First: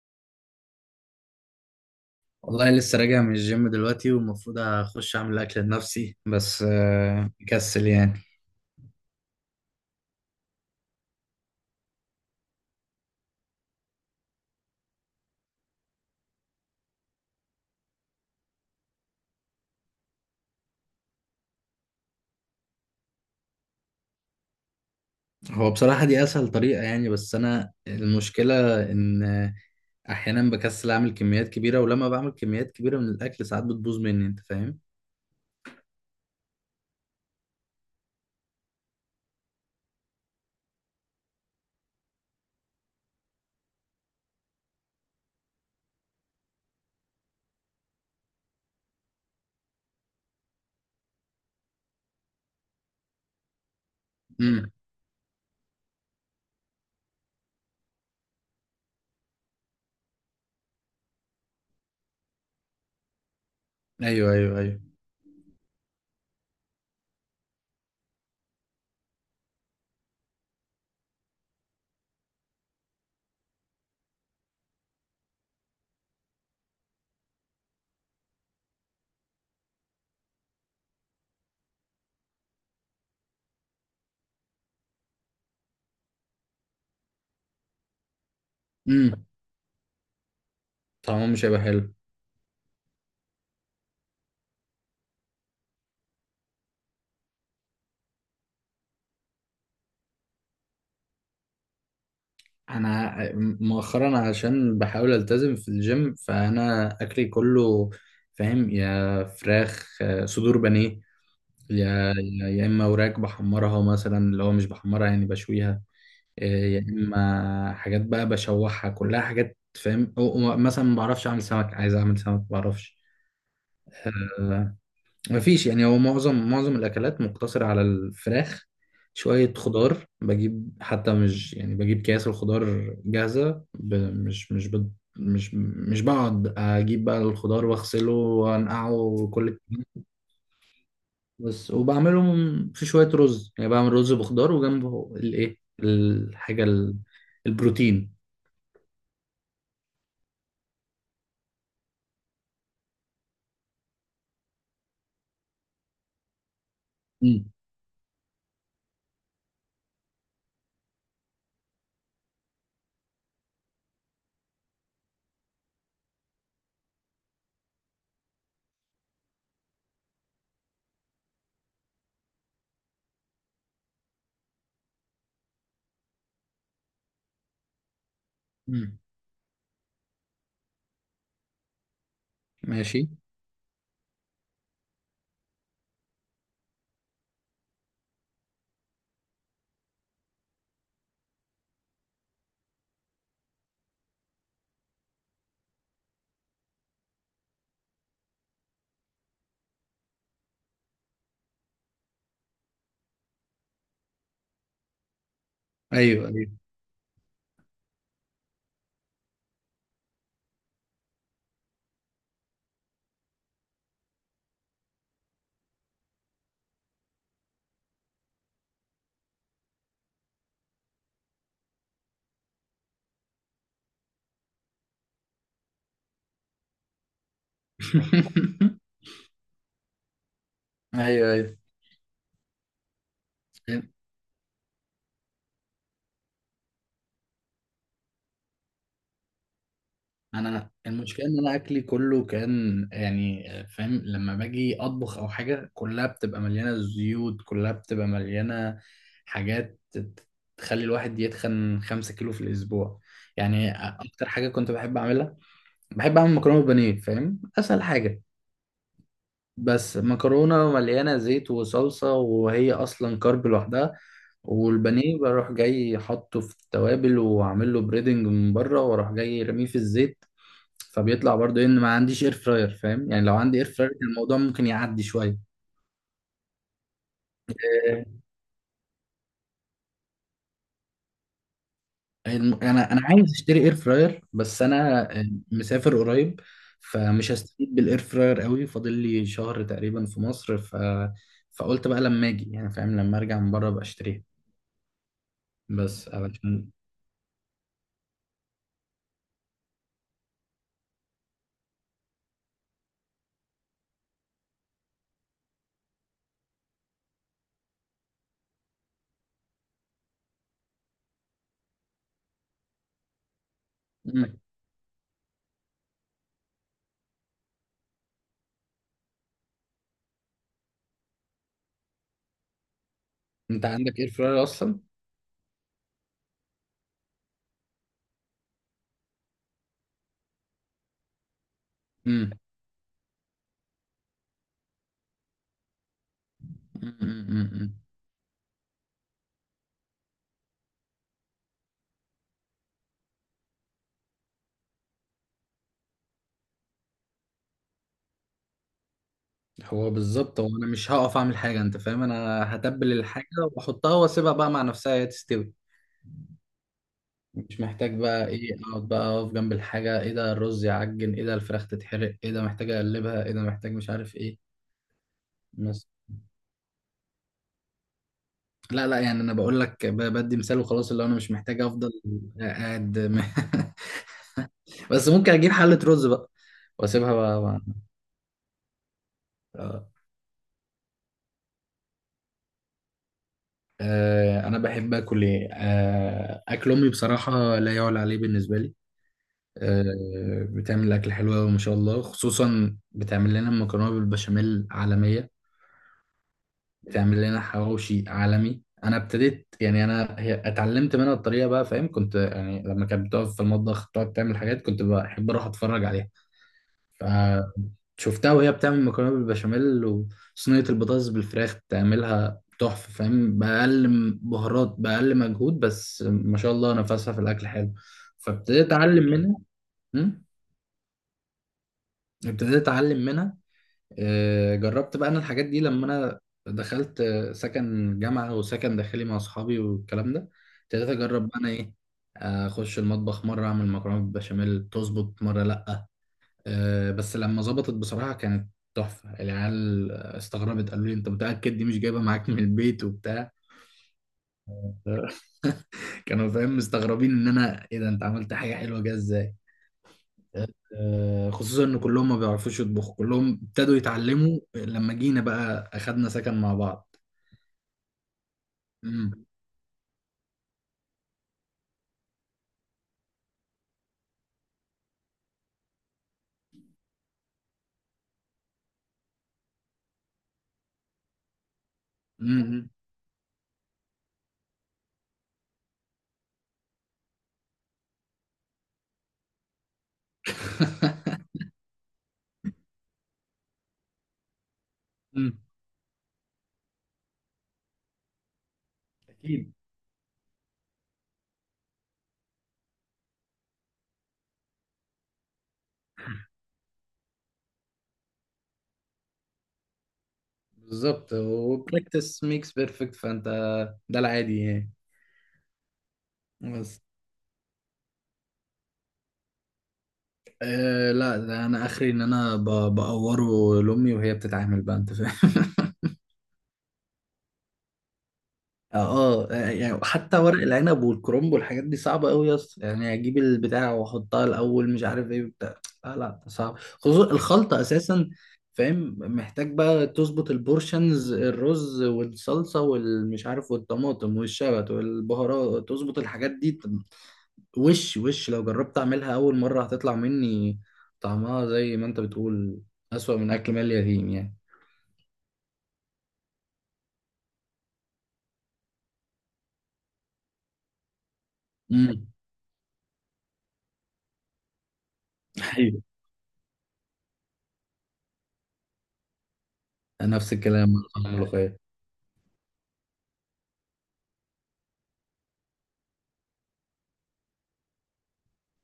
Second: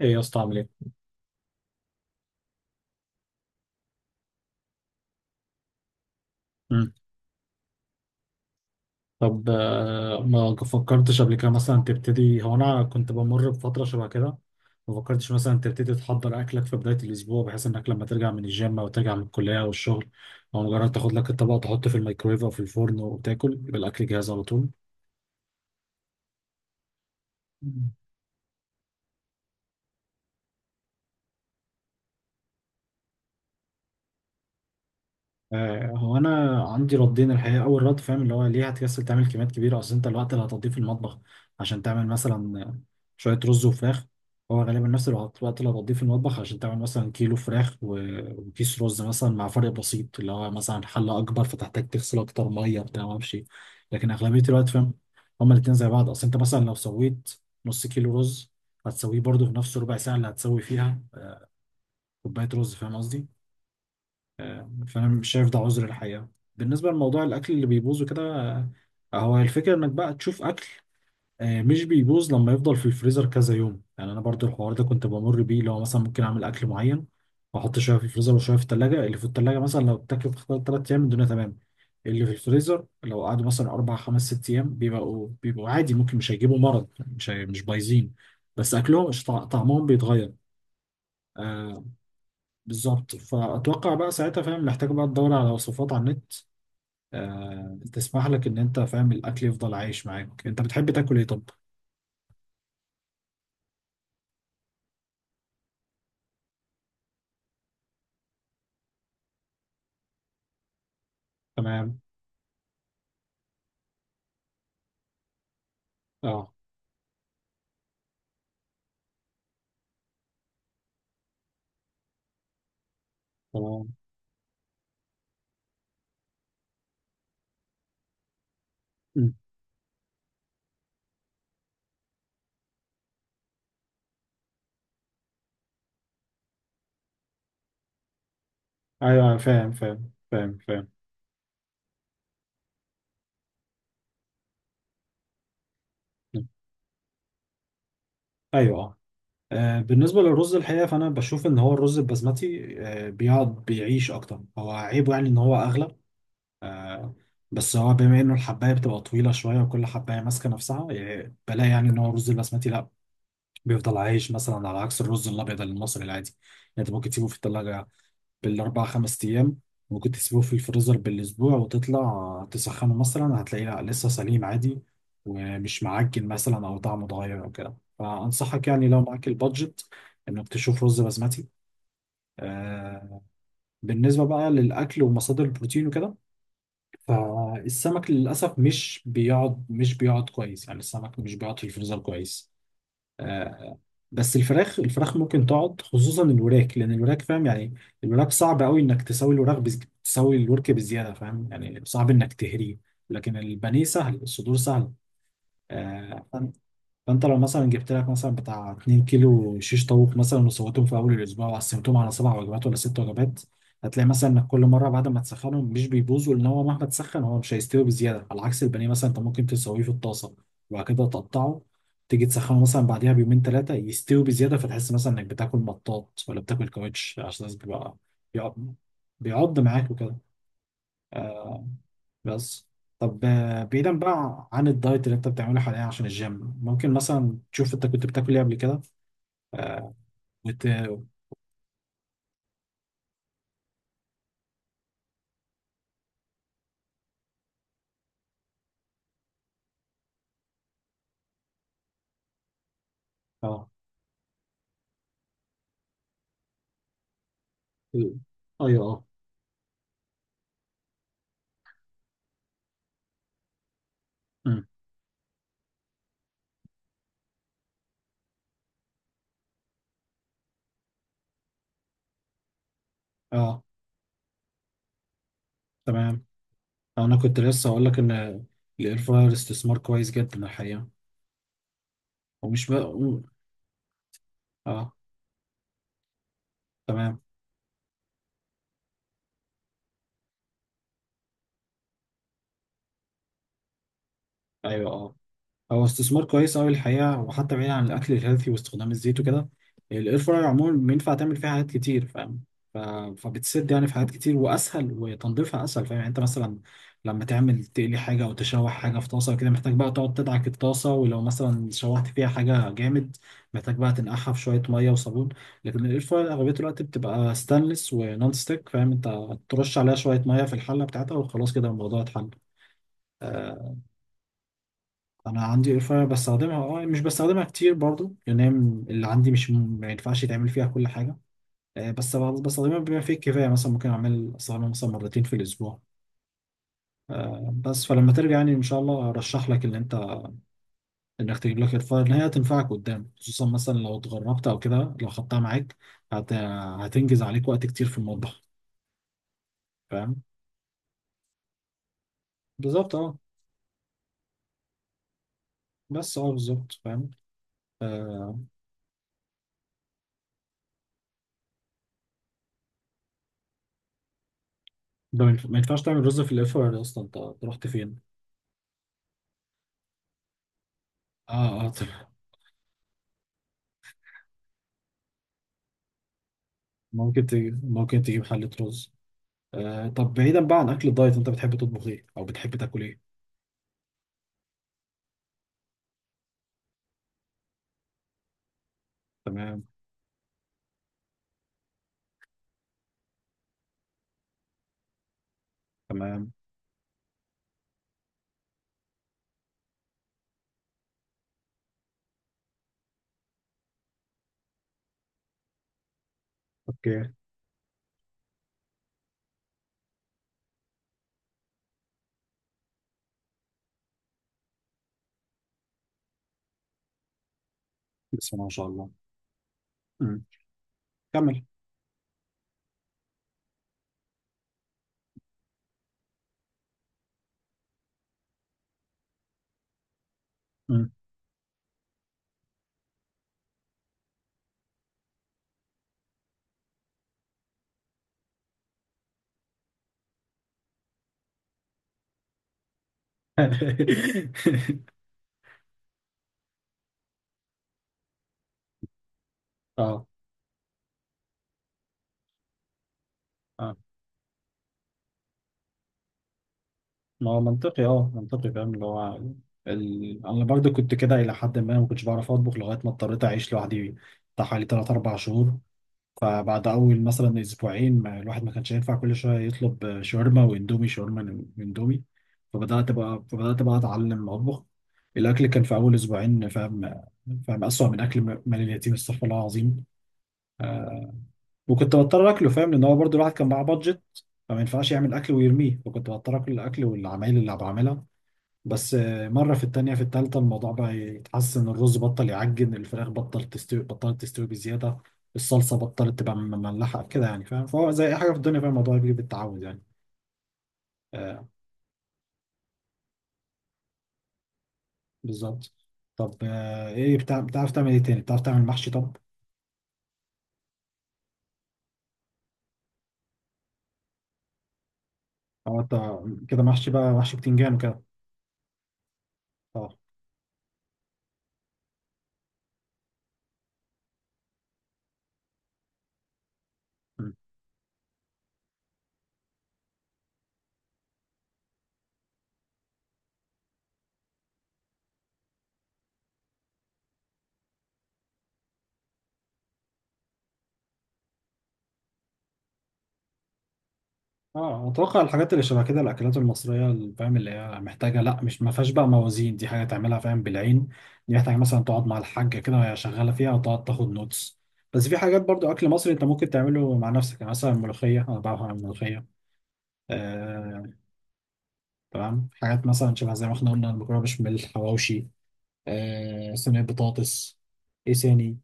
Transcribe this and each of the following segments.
ايه يا اسطى عامل ايه؟ والله لسه راجع من الجيم دلوقتي، والمفروض اخش اعمل اكل لنفسي بس مم. مكسل يعني. طب ما فكرتش قبل كده مثلا تبتدي. هو انا كنت بمر بفتره شبه كده، ما فكرتش مثلا تبتدي تحضر اكلك في بدايه الاسبوع، بحيث انك لما ترجع من الجيم او ترجع من الكليه او الشغل، او مجرد تاخد لك الطبق تحطه في الميكرويف او في الفرن وتاكل، يبقى الاكل جاهز على طول. هو بصراحة دي اسهل طريقة يعني، بس انا المشكلة ان احيانا بكسل اعمل كميات كبيرة، ولما بعمل كميات كبيرة من الاكل ساعات بتبوظ مني، انت فاهم؟ هو انا عندي ردين الحقيقه. اول رد فاهم، اللي هو ليه هتكسل تعمل كميات كبيره؟ اصل انت الوقت اللي هتقضيه في المطبخ عشان تعمل مثلا شويه رز وفراخ، هو غالبا نفس الوقت. اللي هتقضيه في المطبخ عشان تعمل مثلا كيلو فراخ و- وكيس رز مثلا، مع فرق بسيط اللي هو مثلا حله اكبر فتحتاج تغسل اكتر، ميه بتاع ما اعرفش إيه. لكن اغلبيه الوقت امم. فاهم، هما الاتنين زي بعض. اصل انت مثلا لو سويت نص كيلو رز، هتسويه برضه في نفس ربع ساعه اللي هتسوي فيها كوبايه رز، فاهم قصدي؟ ايوه، ايوه، ايوه. فانا مش شايف ده عذر الحقيقه. بالنسبه لموضوع الاكل اللي بيبوظ وكده، هو الفكره انك بقى تشوف اكل مش بيبوظ لما يفضل في الفريزر كذا يوم. يعني انا برضو الحوار ده كنت بمر بيه، لو مثلا ممكن اعمل اكل معين واحط شويه في الفريزر وشويه في الثلاجه. اللي في الثلاجه مثلا لو اتاكل في خلال 3 ايام الدنيا تمام، اللي في الفريزر لو قعدوا مثلا اربع خمس ست ايام بيبقوا عادي، ممكن مش هيجيبوا مرض، مش بايظين، بس اكلهم مش امم. طع- طعمهم بيتغير. طعمه مش هيبقى آه، حلو. بالظبط. فاتوقع بقى ساعتها فاهم، محتاج بقى تدور على وصفات على النت تسمح لك ان انت فاهم الاكل يفضل عايش معاك. انت بتحب تاكل ايه طب؟ انا مؤخرا عشان بحاول التزم في الجيم، فانا اكلي كله فاهم، يا فراخ، صدور بانيه، تمام. يا اما وراك بحمرها مثلا، اللي هو مش بحمرها يعني بشويها. اه إيه، يا اما حاجات بقى بشوحها، كلها حاجات فاهم، أو مثلا ما بعرفش اعمل سمك، عايز اعمل سمك ما بعرفش. تمام. آه، مفيش يعني، هو معظم الاكلات مقتصره على الفراخ. مم. شويه خضار بجيب، حتى مش يعني بجيب كياس الخضار جاهزه، مش مش. مش بقعد اجيب بقى الخضار واغسله وانقعه ايوه أيوة، وكل. فاهم. بس وبعملهم في شوية رز، يعني بعمل رز بخضار وجنبه الايه، مم. الحاجة البروتين. ايوه اه. بالنسبه للرز الحقيقه، فانا بشوف ان هو الرز البسمتي بيقعد بيعيش اكتر. هو عيبه يعني ان هو اغلى، آه، مم. بس هو بما انه الحبايه بتبقى طويله شويه وكل حبايه ماسكه نفسها، يعني بلاقي يعني ان هو الرز البسمتي لا، بيفضل عايش، مثلا على عكس الرز الابيض المصري العادي. يعني انت ممكن تسيبه في الثلاجه بالاربع خمس ايام، ممكن تسيبه في الفريزر بالاسبوع وتطلع تسخنه مثلا، هتلاقيه لا لسه سليم عادي، ومش معجن مثلا او طعمه اتغير او كده. فانصحك يعني مم. لو معاك البادجت انك تشوف رز بسمتي. ماشي. آه. بالنسبه بقى للاكل ومصادر البروتين وكده، فالسمك للاسف مش بيقعد كويس. يعني السمك مش بيقعد في الفريزر كويس. آه، بس الفراخ، ممكن تقعد، خصوصا الوراك، لان الوراك فاهم يعني، الوراك صعب قوي انك تسوي الورك بزياده، فاهم يعني صعب انك تهريه. لكن البانيه سهل، الصدور سهل. آه، ايوه، ايوه. فانت لو مثلا جبت لك مثلا بتاع 2 كيلو شيش طاووق مثلا، وسويتهم في اول الاسبوع وقسمتهم على سبع وجبات ولا ست وجبات، هتلاقي مثلا انك كل مره بعد ما تسخنهم مش بيبوظوا، لان هو مهما تسخن هو مش هيستوي بزياده. على عكس البانيه مثلا، انت ممكن تسويه في الطاسه وبعد كده تقطعه، تيجي تسخنه مثلا بعديها بيومين ثلاثه، يستوي بزياده، فتحس مثلا انك بتاكل مطاط ولا بتاكل كاوتش، عشان بيبقى بيقعد بيعض معاك وكده. ايوه، ايوه. بس طب بعيدا بقى عن الدايت اللي انت بتعمله حاليا عشان الجيم، ممكن مثلا تشوف انت كنت بتاكل ايه قبل كده؟ وت... انا المشكله ان انا اكلي كله كان يعني فاهم، لما باجي اطبخ او حاجه كلها بتبقى مليانه زيوت، كلها بتبقى مليانه حاجات تخلي الواحد يتخن 5 كيلو في الاسبوع. اه. يعني اكتر حاجه كنت بحب اعملها، بحب اعمل مكرونه بانيه، فاهم، اسهل حاجه. ايوه اه. بس مكرونة مليانة زيت وصلصة، وهي أصلا كارب لوحدها. أمم. والبانيه بروح جاي حاطه في التوابل وأعمل له بريدنج من بره، وأروح جاي رميه في الزيت. فبيطلع برضه إن ما عنديش إير فراير، فاهم يعني، لو عندي اه إير فراير كان الموضوع ممكن يعدي شوية. تمام. انا كنت لسه اقول لك ان الاير فراير استثمار كويس جدا الحقيقه. ومش بقى، أنا عايز أشتري إير فراير، بس اه أنا مسافر قريب. تمام. فمش هستفيد بالإير فراير قوي، فاضل لي شهر تقريبا في مصر. فقلت بقى لما أجي، يعني فاهم، لما أرجع من بره أبقى أشتريها، ايوه، هو بس استثمار كويس أوي علشان. الحقيقة. وحتى بعيد عن الأكل الهيلثي واستخدام الزيت وكده، الإير فراير عموما بينفع تعمل فيها حاجات كتير فاهم. ف... فبتسد يعني في حاجات كتير، وأسهل، وتنظيفها أسهل. فاهم يعني أنت مثلا لما تعمل تقلي حاجة أو تشوح حاجة في طاسة كده، محتاج بقى تقعد تدعك الطاسة. ولو مثلا شوحت فيها حاجة جامد، محتاج بقى تنقعها مم. في شوية مية وصابون. لكن الإير فراير أغلبية الوقت بتبقى ستانلس ونون ستيك، فاهم أنت ترش عليها شوية مية في الحلة بتاعتها وخلاص، كده الموضوع اتحل. انت آه، عندك اير فراير اصلا؟ انا عندي اير فراير بستخدمها. اه، مش بستخدمها كتير برضو، لان هي اللي عندي مش م- ما ينفعش يتعمل فيها كل حاجه. بس مم. بستخدمها بما فيه الكفايه، مثلا ممكن استخدمها مثلا مرتين في الاسبوع. مم. مم. مم. بس فلما ترجع يعني ان شاء الله، ارشح لك ان انت، انك تجيب لك اير فراير، ان هي هتنفعك قدام، خصوصا مثلا لو اتغربت او كده لو خدتها معاك، هت... هتنجز عليك وقت كتير في المطبخ. هو فاهم بالظبط، هو انا مش هقف اعمل حاجه، انت فاهم، انا هتبل بالظبط اه. الحاجه واحطها واسيبها بقى مع نفسها هي تستوي. بس اه بالظبط فاهم. مش محتاج بقى آه، ايه، اقعد بقى اقف جنب الحاجه، ايه ده الرز يعجن، ايه ده الفراخ تتحرق، ايه ده محتاج اقلبها، ايه ده محتاج، مش عارف ايه. ده ما ينفعش بس. تعمل رز في الاير فراير اصلا، انت أنت رحت فين؟ لا، لا، يعني انا بقول لك بدي مثال وخلاص، اللي هو انا مش اه محتاج اه. افضل قاعد. بس ممكن اجيب حله رز بقى، واسيبها ممكن بقى، تجيب، ممكن تجيب حلة رز. بقى. آه طب بعيدا بقى عن أكل الدايت، أنت بتحب تطبخ إيه أو بتحب تاكل إيه؟ انا بحب اكل ايه، اكل امي بصراحه لا يعلى عليه بالنسبه لي. تمام. بتعمل اكل حلو قوي ما شاء الله، خصوصا بتعمل لنا مكرونه بالبشاميل عالميه، تمام. بتعمل لنا حواوشي عالمي. انا ابتديت يعني، انا هي اتعلمت منها الطريقه بقى فاهم، كنت يعني لما كانت بتقف في المطبخ تقعد تعمل حاجات كنت بحب اروح اتفرج عليها. أوكي. فشفتها وهي بتعمل مكرونه بالبشاميل وصينيه البطاطس بالفراخ تعملها تحفه، فاهم، باقل بهارات، باقل مجهود، بس ما شاء الله نفسها في الاكل حلو. بسم الله ما شاء فابتديت الله. اتعلم منها. مم. مم. كمل. ابتديت اتعلم منها. جربت بقى انا الحاجات دي، لما انا دخلت سكن جامعه وسكن داخلي مع اصحابي والكلام ده. ابتديت مم. اجرب بقى انا ايه، اخش المطبخ، مره اعمل مكرونه بالبشاميل تظبط، مره لا. بس لما ظبطت بصراحة كانت تحفة. العيال استغربت، قالوا لي انت متأكد دي مش جايبة معاك من البيت وبتاع؟ كانوا فاهم مستغربين، ان انا ايه ده، انت عملت حاجة حلوة جايه ازاي؟ اه خصوصا ان كلهم ما بيعرفوش يطبخوا، كلهم اه. ابتدوا يتعلموا لما جينا بقى اخدنا سكن مع بعض. ما هو منطقي، اه منطقي فاهم، اللي هو امم. انا برضو كنت كده الى حد ما، ما كنتش بعرف اطبخ لغايه ما اضطريت اعيش لوحدي بتاع حوالي 3 4 شهور. فبعد اول مثلا اسبوعين، ما الواحد ما كانش ينفع كل شويه يطلب شاورما واندومي، شاورما واندومي، امم. فبدات بقى فبدات بقى اتعلم اطبخ. الاكل كان في اول اسبوعين فاهم، فاهم اسوأ من اكل مال اليتيم، استغفر الله العظيم. وكنت بضطر اكله، فاهم لان هو برضو الواحد كان معاه بادجت، فما ينفعش يعمل اكل أمم. ويرميه، فكنت بضطر اكل الاكل والعمايل اللي بعملها. بس اكيد. مرة في التانية في التالتة الموضوع بقى يتحسن، الرز بطل يعجن، الفراخ بطلت تستوي بزيادة، الصلصة بطلت تبقى مملحة كده يعني، فاهم؟ فهو زي أي حاجة في الدنيا فاهم، الموضوع بيجي بالتعود يعني. بالظبط، آه وبراكتس ميكس بيرفكت، فانت ده العادي يعني. بالظبط. طب بس. إيه بتاع بتعرف تعمل إيه تاني؟ بتعرف تعمل محشي طب؟ أه، لا، ده انا اخري ان انا بقوره لامي وهي بتتعامل بقى، انت فاهم. أو أنت كده محشي بقى، محشي بتنجان وكده. اه، يعني حتى ورق العنب والكرنب والحاجات دي صعبه قوي يا اسطى، يعني اجيب البتاع واحطها الاول مش عارف ايه بتاع. لا، لا، صعب، خصوصا أه الخلطه اساسا. فاهم، محتاج بقى تظبط البورشنز، الرز والصلصه والمش عارف والطماطم والشبت والبهارات، تظبط الحاجات دي. وش لو جربت اعملها اول مرة هتطلع مني، طعمها زي ما انت بتقول، اسوأ من اكل مال اليتيم يعني. اه اتوقع الحاجات اللي شبه كده، الاكلات المصريه اللي فاهم، اللي هي محتاجه، لا مش ما فيهاش بقى موازين، دي حاجه تعملها فاهم بالعين. دي محتاجه مثلا تقعد امم. مع الحاجه كده وهي شغاله فيها وتقعد تاخد نوتس. بس في حاجات برضو ايوه. اكل مصري انت ممكن تعمله مع نفسك، يعني مثلا الملوخيه، انا بعرف اعمل ملوخيه. نفس الكلام مع آه طعم الملوخية. تمام. حاجات مثلا شبه زي ما احنا قلنا، المكرونه بشاميل، حواوشي، آه صينيه بطاطس، ايه ثاني،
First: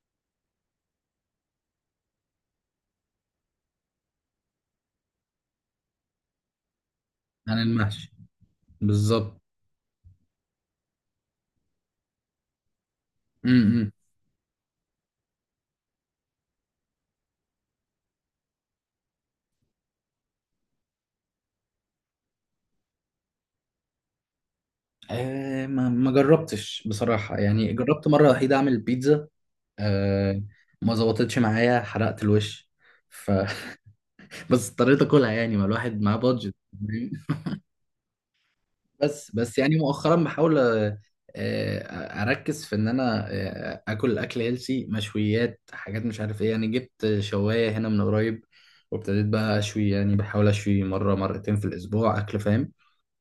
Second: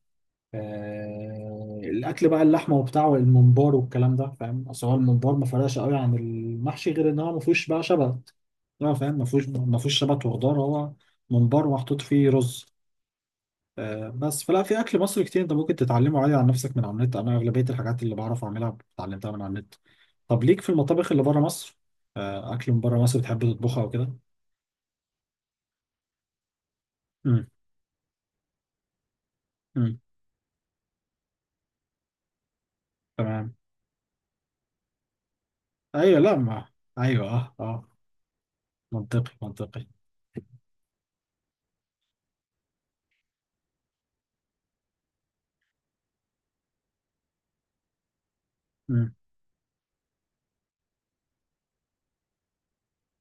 الاكل بقى، اللحمه وبتاع، والممبار والكلام ده. فاهم اصل هو الممبار ما فرقش قوي عن المحشي، غير ان هو ما عن فيهوش بقى المحشي؟ شبت. لا فاهم، بالظبط. ما فيهوش شبت وخضار. هو ممبار محطوط فيه رز. امم. بس فلا، في اكل مصري كتير انت ممكن تتعلمه عادي عن نفسك من على النت. انا اغلبيه الحاجات اللي بعرف اعملها اتعلمتها من على النت. طب ليك في المطابخ اللي بره مصر؟ اكل من بره مصر بتحب تطبخها وكده؟ آه، ما، ما جربتش بصراحة، امم. يعني جربت مرة وحيدة اعمل بيتزا. امم. آه. ما ظبطتش معايا، حرقت الوش. ف تمام. بس اضطريت اكلها، يعني ما الواحد معاه ايوه لا بادجت. ما. ايوه اه اه. بس، منطقي بس، يعني منطقي. مؤخرا بحاول اركز في ان انا اكل اكل هيلسي، مشويات، حاجات مش عارف ايه، يعني جبت شوايه هنا من قريب. امم. وابتديت بقى اشوي، يعني بحاول اشوي مره مرتين في الاسبوع اكل، فاهم.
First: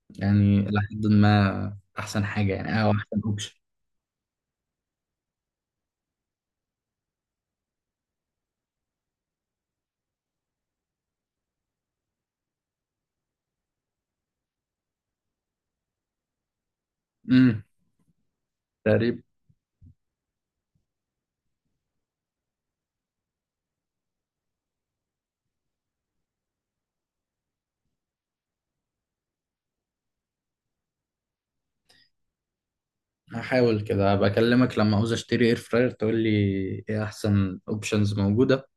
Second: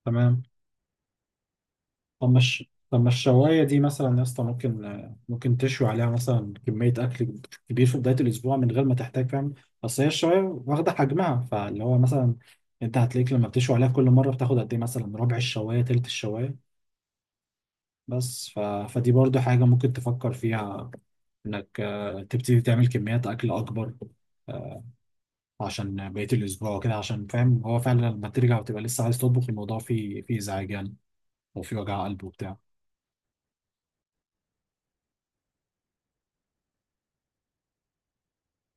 تمام. يعني لحد ما، احسن طب حاجه مش، يعني، او طب ما احسن اوبشن. الشوايه دي مثلا يا اسطى، ممكن ممكن تشوي عليها مثلا كميه اكل كبير في بدايه الاسبوع، من غير ما تحتاج فاهم؟ اصل هي الشوايه واخده حجمها، فاللي هو مثلا انت هتلاقيك لما بتشوي عليها كل مره بتاخد قد ايه، مثلا ربع الشوايه تلت الشوايه. امم. بس ف... فدي تقريبا. برضو حاجه ممكن تفكر فيها، انك تبتدي تعمل كميات اكل اكبر، آه، عشان بقيه الاسبوع وكده. عشان فاهم هو فعلا لما ترجع وتبقى لسه عايز تطبخ، الموضوع فيه، ازعاج يعني، وفيه وجع قلب وبتاع. هحاول كده، بكلمك لما عاوز اشتري اير فراير تقول لي ايه احسن اوبشنز موجوده،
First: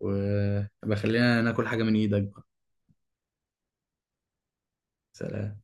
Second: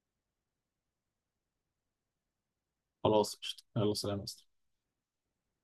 وبخلينا ناكل حاجه من ايدك بقى. خلاص قشطة. يلا سلام يا أسطى. سلام.